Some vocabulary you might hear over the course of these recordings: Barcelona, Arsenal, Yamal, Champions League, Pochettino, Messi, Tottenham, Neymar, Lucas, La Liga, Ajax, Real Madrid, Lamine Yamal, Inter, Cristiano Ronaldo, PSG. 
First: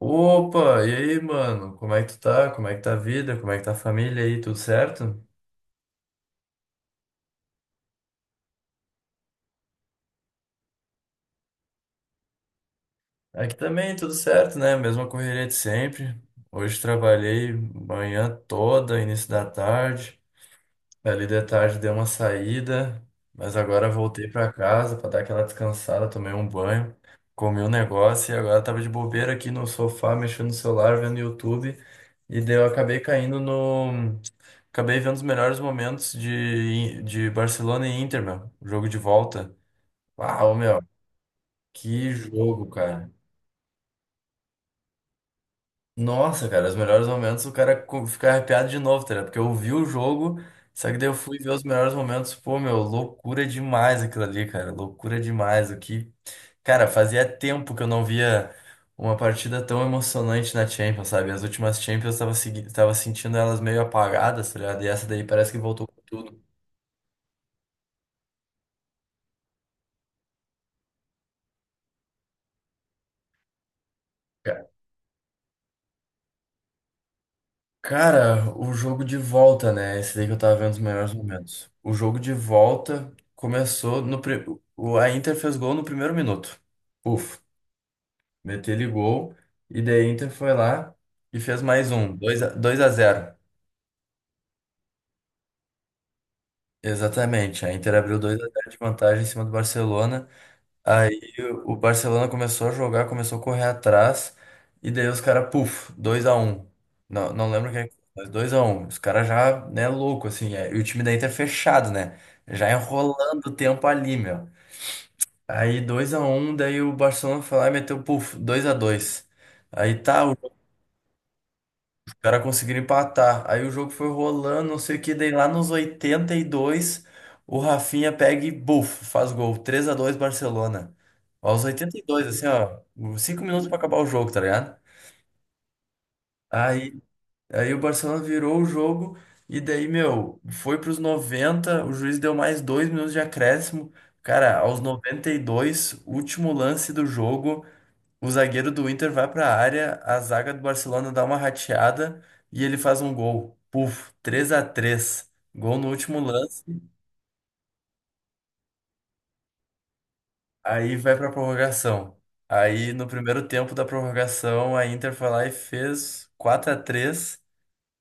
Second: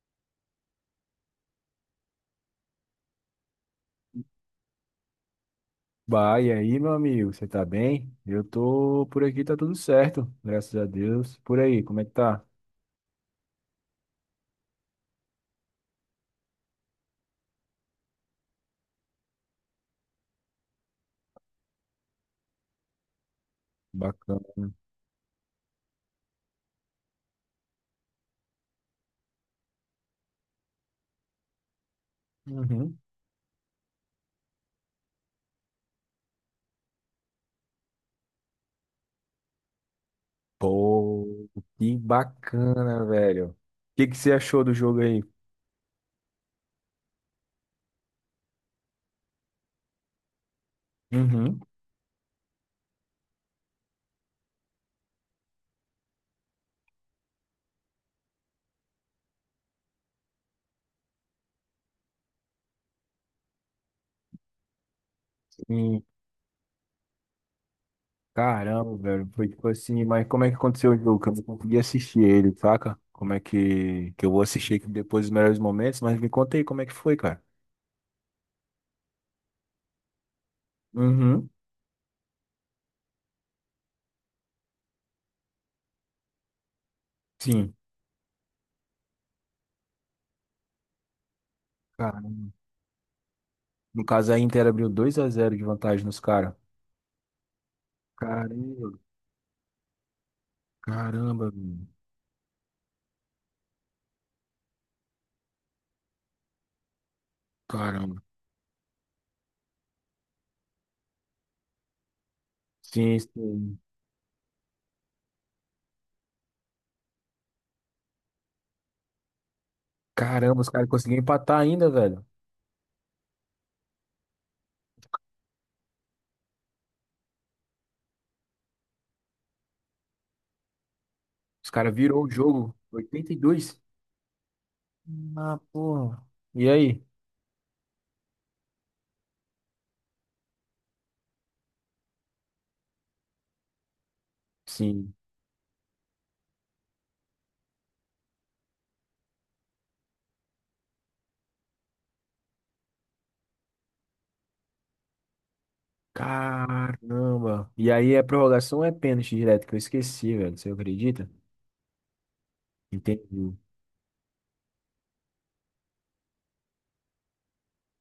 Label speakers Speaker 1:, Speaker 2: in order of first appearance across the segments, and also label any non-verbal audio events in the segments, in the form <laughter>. Speaker 1: Opa, e aí, mano? Como é que tu tá? Como é que tá a vida? Como é que tá a família aí? Tudo certo?
Speaker 2: Bah, e aí, meu amigo, você tá bem? Eu tô por aqui, tá tudo certo, graças a Deus. Por aí, como é que tá?
Speaker 1: Aqui também, tudo certo, né? Mesma correria de sempre. Hoje trabalhei manhã toda, início da tarde. Ali de tarde dei uma saída, mas agora voltei pra
Speaker 2: Bacana.
Speaker 1: casa pra dar aquela descansada, tomei um banho, comi um negócio e agora tava de bobeira aqui no sofá, mexendo no celular, vendo YouTube. E daí eu
Speaker 2: Uhum.
Speaker 1: acabei caindo no acabei vendo os melhores momentos de Barcelona e Inter, meu. Jogo de volta. Uau, meu.
Speaker 2: Pô, que
Speaker 1: Que jogo,
Speaker 2: bacana,
Speaker 1: cara.
Speaker 2: velho. O que você achou do jogo aí?
Speaker 1: Nossa, cara, os melhores momentos, o cara fica arrepiado de novo, tá ligado? Porque eu vi o jogo, só que daí eu fui ver
Speaker 2: Uhum.
Speaker 1: os melhores momentos. Pô, meu, loucura demais aquilo ali, cara. Loucura demais. O que. Cara, fazia tempo que eu não via uma partida tão emocionante na Champions, sabe? As últimas Champions eu tava sentindo elas meio apagadas, tá ligado? E essa daí parece que voltou com
Speaker 2: Sim.
Speaker 1: tudo.
Speaker 2: Caramba, velho, foi tipo assim, mas como é que aconteceu o jogo? Que eu não consegui assistir ele, saca? Como é que eu vou assistir aqui depois dos melhores momentos, mas me conta aí como é que foi, cara.
Speaker 1: Cara, o jogo de volta, né? Esse daí que eu tava vendo os melhores
Speaker 2: Uhum.
Speaker 1: momentos. O jogo de volta começou no. pri- o- a Inter fez gol no primeiro minuto. Puf,
Speaker 2: Sim.
Speaker 1: meteu ele gol. E daí a Inter foi lá e fez mais um.
Speaker 2: Cara,
Speaker 1: Dois a 2 a 0.
Speaker 2: no caso a Inter abriu 2-0 de vantagem nos caras.
Speaker 1: Exatamente. A Inter abriu 2 a 0 de
Speaker 2: Caramba.
Speaker 1: vantagem em cima do Barcelona. Aí
Speaker 2: Caramba,
Speaker 1: o
Speaker 2: velho.
Speaker 1: Barcelona começou a jogar, começou a correr atrás, e daí os caras, puf, 2-1. Não, não lembro quem,
Speaker 2: Caramba.
Speaker 1: mas 2-1. Os caras já, né, louco, assim, é, e o time da Inter é fechado, né? Já
Speaker 2: Sim,
Speaker 1: enrolando o
Speaker 2: sim.
Speaker 1: tempo ali, meu. Aí 2-1, daí o Barcelona foi lá e meteu, puf, 2-2. Aí tá, o
Speaker 2: Caramba, os caras conseguiram empatar ainda, velho.
Speaker 1: cara conseguiram empatar. Aí o jogo foi rolando, não sei o que, daí lá nos 82, o Rafinha pega e buf, faz gol. 3-2, Barcelona. Aos
Speaker 2: Os caras
Speaker 1: oitenta e
Speaker 2: virou
Speaker 1: dois,
Speaker 2: o
Speaker 1: assim,
Speaker 2: jogo.
Speaker 1: ó, 5 minutos pra
Speaker 2: 82.
Speaker 1: acabar o jogo, tá ligado?
Speaker 2: Ah, porra. E
Speaker 1: Aí,
Speaker 2: aí?
Speaker 1: aí o Barcelona virou o jogo e daí, meu, foi pros 90, o juiz deu mais 2 minutos de acréscimo. Cara, aos
Speaker 2: Sim.
Speaker 1: 92, último lance do jogo, o zagueiro do Inter vai para a área, a zaga do Barcelona dá uma rateada e ele faz um gol. Puf, 3-3. Gol no último lance,
Speaker 2: Caramba. E aí é prorrogação ou é pênalti direto? Que eu esqueci, velho. Você
Speaker 1: aí vai para
Speaker 2: acredita?
Speaker 1: a prorrogação. Aí no primeiro
Speaker 2: Entendi.
Speaker 1: tempo da prorrogação, a Inter foi lá e fez 4-3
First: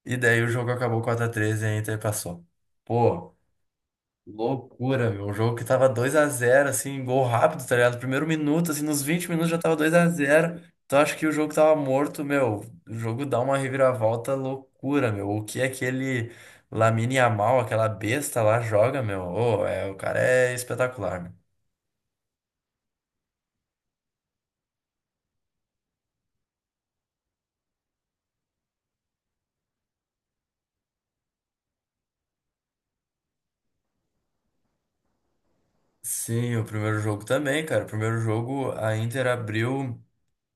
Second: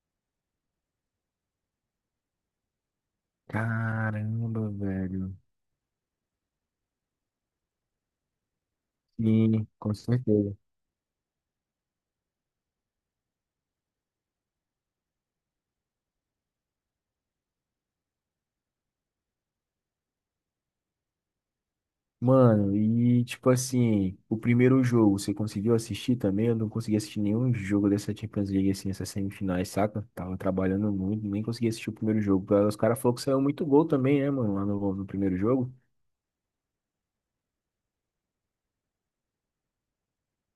Speaker 1: e daí o jogo acabou 4-3 e a Inter passou. Pô,
Speaker 2: Caramba,
Speaker 1: loucura, meu. Um
Speaker 2: velho.
Speaker 1: jogo que tava 2-0, assim, gol rápido, tá ligado? Primeiro minuto, assim, nos 20 minutos já
Speaker 2: Sim,
Speaker 1: tava dois
Speaker 2: com
Speaker 1: a
Speaker 2: certeza.
Speaker 1: zero. Então acho que o jogo tava morto, meu. O jogo dá uma reviravolta loucura, meu. O que aquele Lamine Yamal, aquela besta lá, joga, meu? Ô, é, o cara é espetacular, meu.
Speaker 2: Mano, e tipo assim, o primeiro jogo, você conseguiu assistir também? Eu não consegui assistir nenhum jogo dessa Champions League, assim, essas semifinais, saca? Tava trabalhando muito, nem consegui assistir o primeiro jogo. Os caras falaram que saiu muito gol também, né, mano, lá no primeiro jogo.
Speaker 1: Sim, o primeiro jogo também, cara. O primeiro jogo a Inter abriu.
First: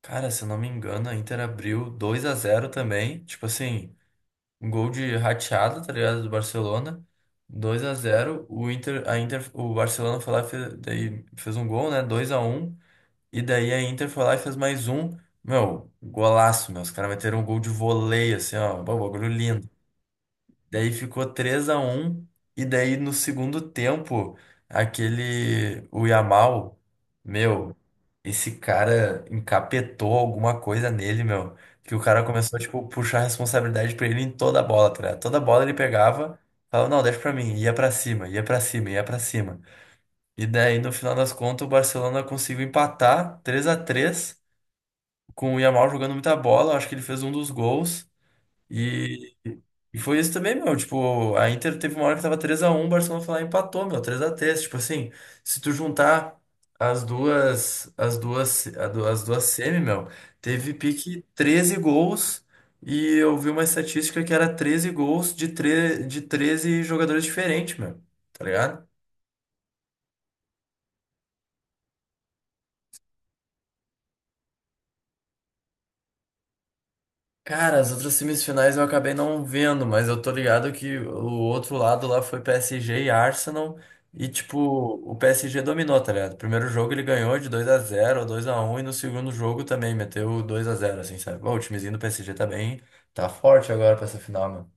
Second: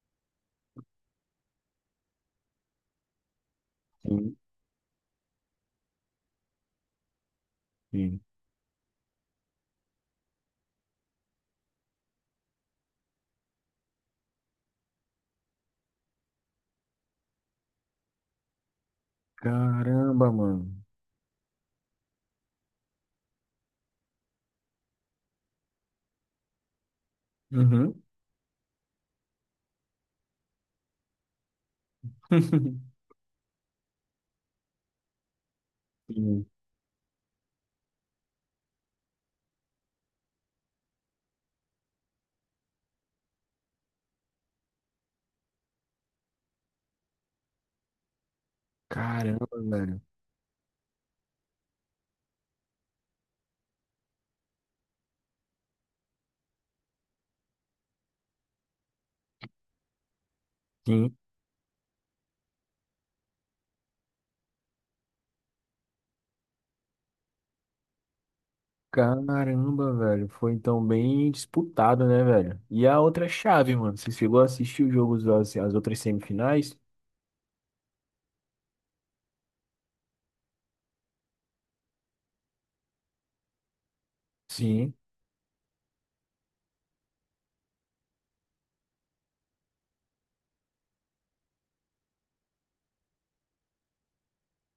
Speaker 1: Cara, se eu não me engano, a Inter abriu 2-0 também. Tipo assim.
Speaker 2: Sim.
Speaker 1: Um gol de rateado, tá ligado? Do Barcelona. dois a
Speaker 2: Sim.
Speaker 1: zero O Inter, a Inter, o Barcelona foi lá e fez, daí fez um gol, né? 2-1. E daí a Inter foi lá e fez mais um. Meu, golaço, meu. Os caras meteram um gol de voleio, assim, ó. Bom, bagulho lindo.
Speaker 2: Caramba, mano.
Speaker 1: Daí ficou 3-1 e daí no segundo tempo, aquele o Yamal, meu,
Speaker 2: Uhum.
Speaker 1: esse cara encapetou alguma coisa nele, meu, que o cara começou tipo
Speaker 2: <laughs>
Speaker 1: puxar a responsabilidade pra ele em toda a bola, tá ligado? Toda bola ele pegava,
Speaker 2: Sim.
Speaker 1: falava, não, deixa pra mim, ia pra cima, ia pra cima, ia pra cima. E daí no final das contas o Barcelona conseguiu empatar 3-3 com o Yamal jogando muita bola, acho que ele fez um dos gols. E,
Speaker 2: Caramba,
Speaker 1: e
Speaker 2: velho.
Speaker 1: foi isso também, meu. Tipo, a Inter teve uma hora que tava 3-1, o Barcelona foi lá e empatou, meu, 3-3. Tipo assim, se tu juntar as duas semi, meu, teve
Speaker 2: Sim.
Speaker 1: pique 13 gols. E eu vi uma estatística que era 13 gols de 13 jogadores diferentes, meu. Tá ligado?
Speaker 2: Caramba, velho. Foi então bem disputado, né, velho? E a outra chave, mano? Você chegou a assistir os jogos, as outras semifinais?
Speaker 1: Cara, as outras semifinais eu acabei não vendo, mas eu tô ligado que o outro lado lá foi PSG e Arsenal. E, tipo,
Speaker 2: Sim.
Speaker 1: o PSG dominou, tá ligado? Primeiro jogo ele ganhou de 2-0, 2-1 e no segundo jogo também meteu 2-0, assim, sabe? Bom, o timezinho do PSG tá bem, tá forte agora pra essa final.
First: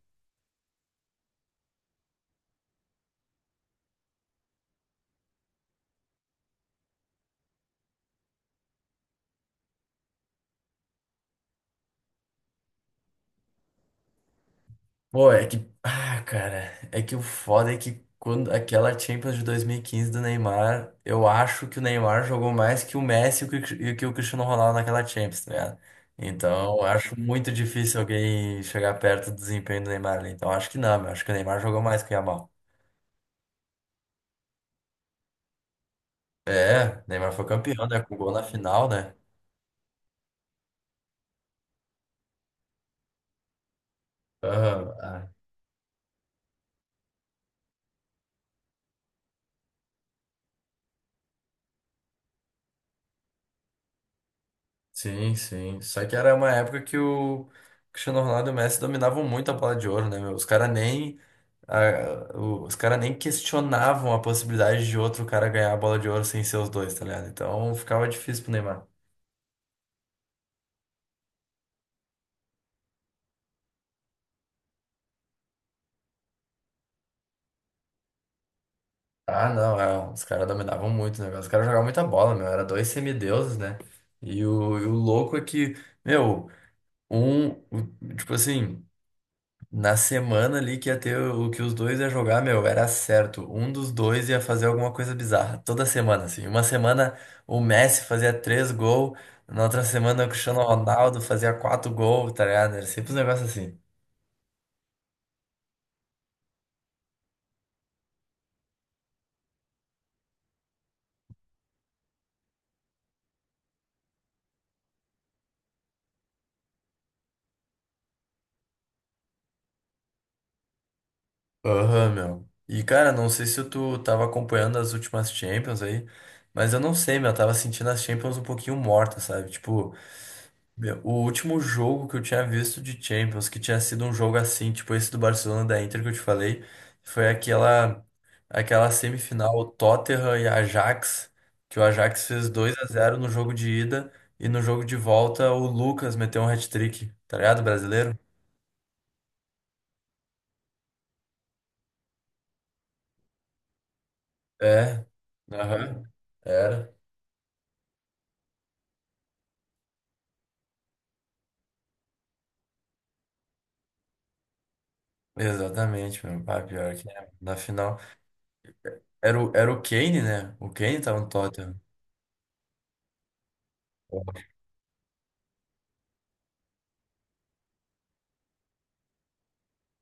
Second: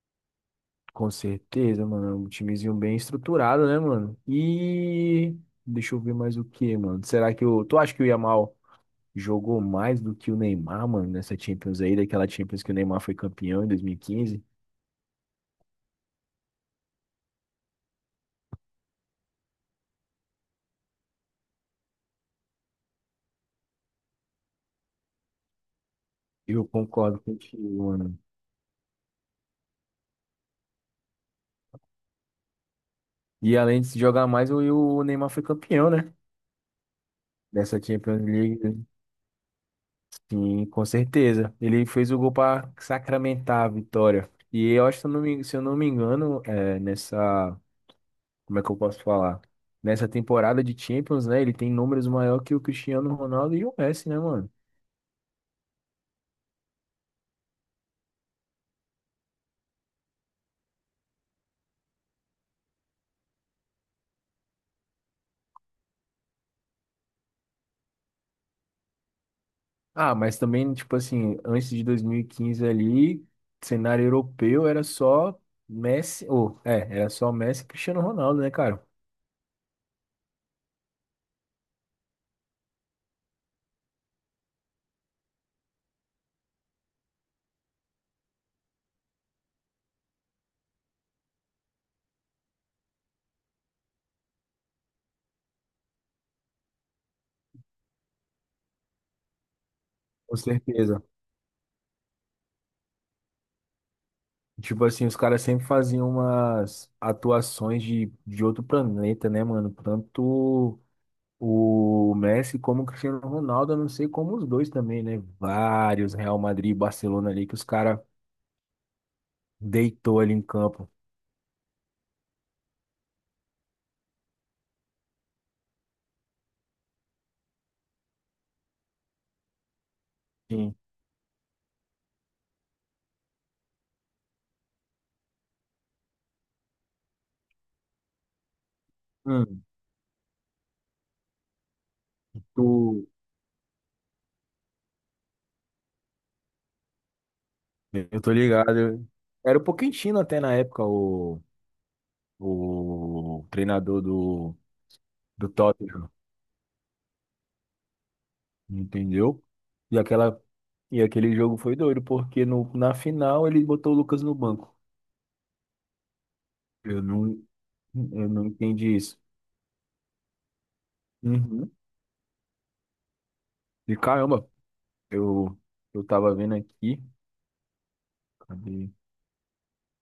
Speaker 2: Com certeza, mano. É um timezinho bem estruturado, né, mano? E deixa eu ver mais o que, mano. Será que o. Tu acha que o Yamal jogou mais do que o Neymar, mano, nessa Champions aí, daquela Champions que o Neymar foi campeão em 2015.
Speaker 1: Pô, é que. Ah, cara. É que o foda é que quando aquela Champions de 2015 do Neymar, eu acho que o Neymar jogou mais que o Messi e que o Cristiano Ronaldo naquela Champions, tá ligado?
Speaker 2: Eu
Speaker 1: Então, eu acho
Speaker 2: concordo
Speaker 1: muito
Speaker 2: contigo,
Speaker 1: difícil
Speaker 2: mano.
Speaker 1: alguém chegar perto do desempenho do Neymar ali. Então, eu acho que não, meu. Acho que o Neymar jogou mais que o Yamal.
Speaker 2: E além de se jogar mais, o Neymar foi campeão, né?
Speaker 1: É, o Neymar foi
Speaker 2: Dessa
Speaker 1: campeão, né? Com
Speaker 2: Champions
Speaker 1: gol na
Speaker 2: League, né?
Speaker 1: final, né?
Speaker 2: Sim, com certeza. Ele fez o gol para sacramentar a vitória. E eu
Speaker 1: Aham.
Speaker 2: acho,
Speaker 1: Ah.
Speaker 2: se eu não me engano, é, nessa. Como é que eu posso falar? Nessa temporada de Champions, né? Ele tem números maior que o Cristiano Ronaldo e o Messi, né, mano?
Speaker 1: Sim, sim. Só que era uma época que o Cristiano Ronaldo e o Messi dominavam muito a bola de ouro, né, meu? Os cara nem questionavam a possibilidade de outro cara ganhar a bola de ouro sem ser os dois, tá ligado? Então ficava difícil pro Neymar.
Speaker 2: Ah, mas também, tipo assim, antes de 2015 ali, cenário europeu era só era só Messi e Cristiano Ronaldo, né, cara?
Speaker 1: Ah, não, é, os caras dominavam muito o negócio. Os caras jogavam muita bola, meu. Era dois semideuses, né? E o louco é que, meu, tipo assim. Na semana ali que ia ter o que os dois ia jogar, meu, era certo. Um dos dois ia fazer alguma coisa bizarra. Toda semana, assim. Uma semana o Messi fazia três gols, na outra semana o
Speaker 2: Com
Speaker 1: Cristiano
Speaker 2: certeza.
Speaker 1: Ronaldo fazia quatro gols, tá ligado? Era sempre um negócio assim.
Speaker 2: Tipo assim, os caras sempre faziam umas atuações de outro planeta, né, mano? Tanto o Messi como o Cristiano Ronaldo, eu não sei como os dois também, né? Vários, Real Madrid e Barcelona ali, que os caras deitou ali em campo.
Speaker 1: Aham, meu. E, cara, não sei se tu tava acompanhando as últimas Champions aí, mas eu não sei, meu. Eu tava sentindo as Champions um pouquinho mortas, sabe? Tipo.
Speaker 2: Sim.
Speaker 1: Meu, o último jogo que eu tinha visto de Champions, que tinha sido um jogo assim, tipo esse do Barcelona da Inter que eu te falei, foi aquela
Speaker 2: Hum,
Speaker 1: semifinal Tottenham e Ajax, que o Ajax fez 2 a
Speaker 2: tu...
Speaker 1: zero no jogo de ida e no jogo de volta o Lucas meteu um hat-trick, tá ligado? Brasileiro?
Speaker 2: eu tô ligado. Era o Pochettino até na época, o treinador do,
Speaker 1: É.
Speaker 2: do
Speaker 1: Aham.
Speaker 2: Tottenham,
Speaker 1: Era.
Speaker 2: entendeu? E aquela, e aquele jogo foi doido, porque no, na final ele botou o Lucas no banco.
Speaker 1: Exatamente, meu. Ah, pior
Speaker 2: Eu
Speaker 1: que
Speaker 2: não,
Speaker 1: é. Na final.
Speaker 2: eu não entendi isso.
Speaker 1: Era o Kane, né? O Kane tava no
Speaker 2: Uhum.
Speaker 1: Tottenham.
Speaker 2: E caramba, eu, eu tava vendo aqui. Cadê?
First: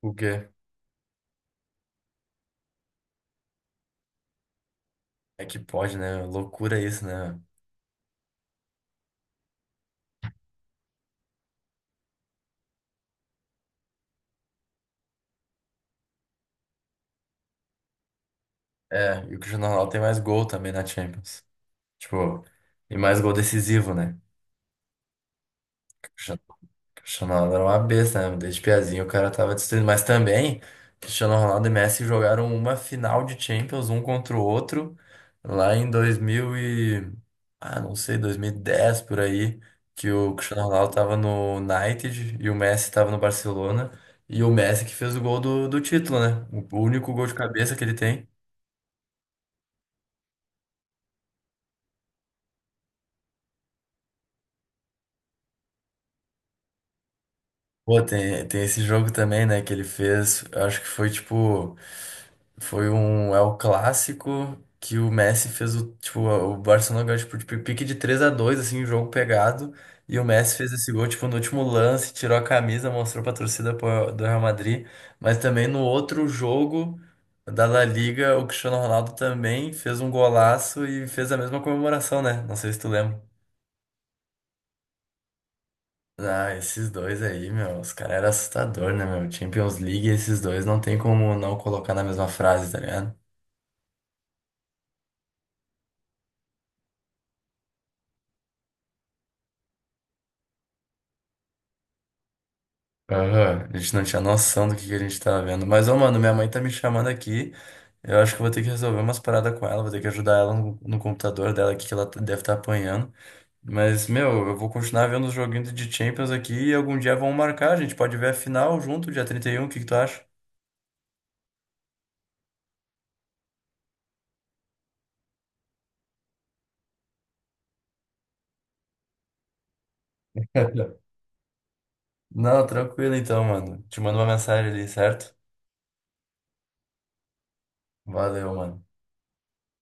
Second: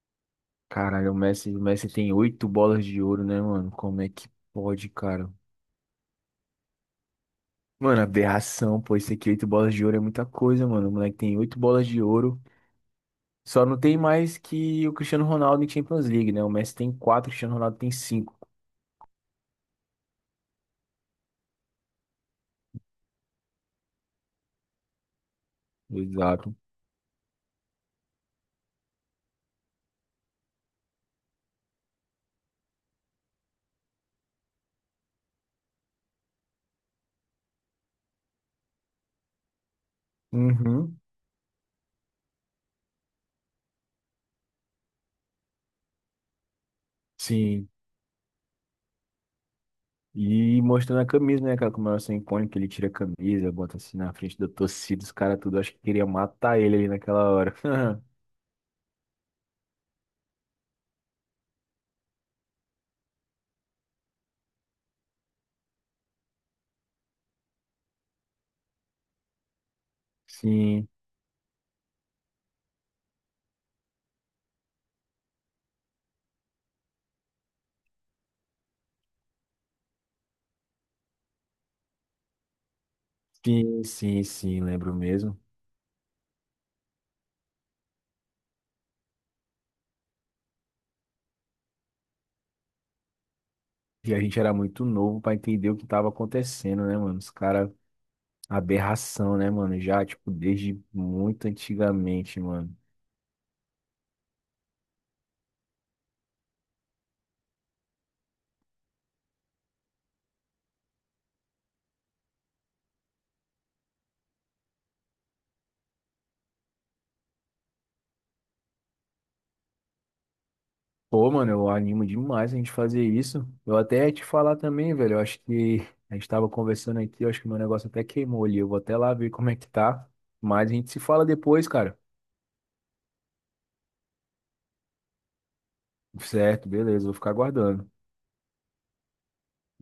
Speaker 1: O quê?
Speaker 2: Caralho, o Messi tem oito bolas de ouro, né, mano? Como é que pode, cara?
Speaker 1: É que pode, né? Loucura isso, né?
Speaker 2: Mano, aberração, pô. Isso aqui, oito bolas de ouro é muita coisa, mano. O moleque tem oito bolas de ouro. Só não tem mais que o Cristiano Ronaldo em Champions League, né? O Messi tem quatro, o Cristiano Ronaldo tem cinco.
Speaker 1: É, e o Cristiano Ronaldo tem mais gol também na Champions. Tipo, e mais gol decisivo, né? O Cristiano
Speaker 2: Exato.
Speaker 1: o Cristiano Ronaldo era uma besta, né? Desde piazinho o cara tava destruindo. Mas também, Cristiano Ronaldo e Messi jogaram uma final de Champions, um contra o outro, lá em 2000 e... Ah, não sei, 2010, por aí, que o Cristiano Ronaldo
Speaker 2: Uhum,
Speaker 1: tava no United e o Messi tava no Barcelona. E o Messi que fez o gol do título, né? O único gol de
Speaker 2: sim.
Speaker 1: cabeça que ele tem.
Speaker 2: E mostrando a camisa, né? Aquela comemoração icônica que ele tira a camisa, bota assim na frente da torcida, os caras tudo. Acho que queria matar ele ali naquela hora.
Speaker 1: Pô,
Speaker 2: <laughs>
Speaker 1: tem esse jogo também, né, que ele fez. Eu acho que foi tipo. Foi um. É o clássico que o Messi fez o. Tipo, o Barcelona ganhou, tipo, de pique de 3-2 assim, um jogo pegado. E o Messi fez
Speaker 2: Sim,
Speaker 1: esse gol, tipo, no último lance, tirou a camisa, mostrou pra torcida pô- do Real Madrid. Mas também no outro jogo da La Liga, o Cristiano Ronaldo também fez um golaço e fez a mesma comemoração, né? Não sei se tu lembra.
Speaker 2: sim, sim, sim, lembro mesmo.
Speaker 1: Ah, esses dois aí, meu, os caras eram assustador, né, meu? Champions League e esses dois não tem como não colocar na mesma frase, tá ligado?
Speaker 2: E a gente era muito novo pra entender o que tava acontecendo, né, mano? Os caras aberração, né, mano? Já, tipo, desde muito antigamente, mano.
Speaker 1: Aham, a gente não tinha noção do que a gente tava vendo. Mas, ô, mano, minha mãe tá me chamando aqui. Eu acho que eu vou ter que resolver umas paradas com ela, vou ter que ajudar ela no computador dela aqui, que ela deve estar apanhando. Mas, meu, eu vou continuar vendo os joguinhos de Champions aqui e algum dia vão marcar. A gente pode ver a final junto, dia 31. O que que tu acha?
Speaker 2: Pô, mano, eu animo demais a gente fazer isso. Eu até ia te falar também, velho. Eu acho que a gente tava conversando aqui, eu acho que meu negócio até queimou ali. Eu vou até lá ver como é que tá. Mas a gente
Speaker 1: <laughs>
Speaker 2: se fala depois, cara.
Speaker 1: Não, tranquilo então, mano. Te mando uma mensagem ali, certo?
Speaker 2: Certo, beleza, vou ficar aguardando.
Speaker 1: Valeu, mano.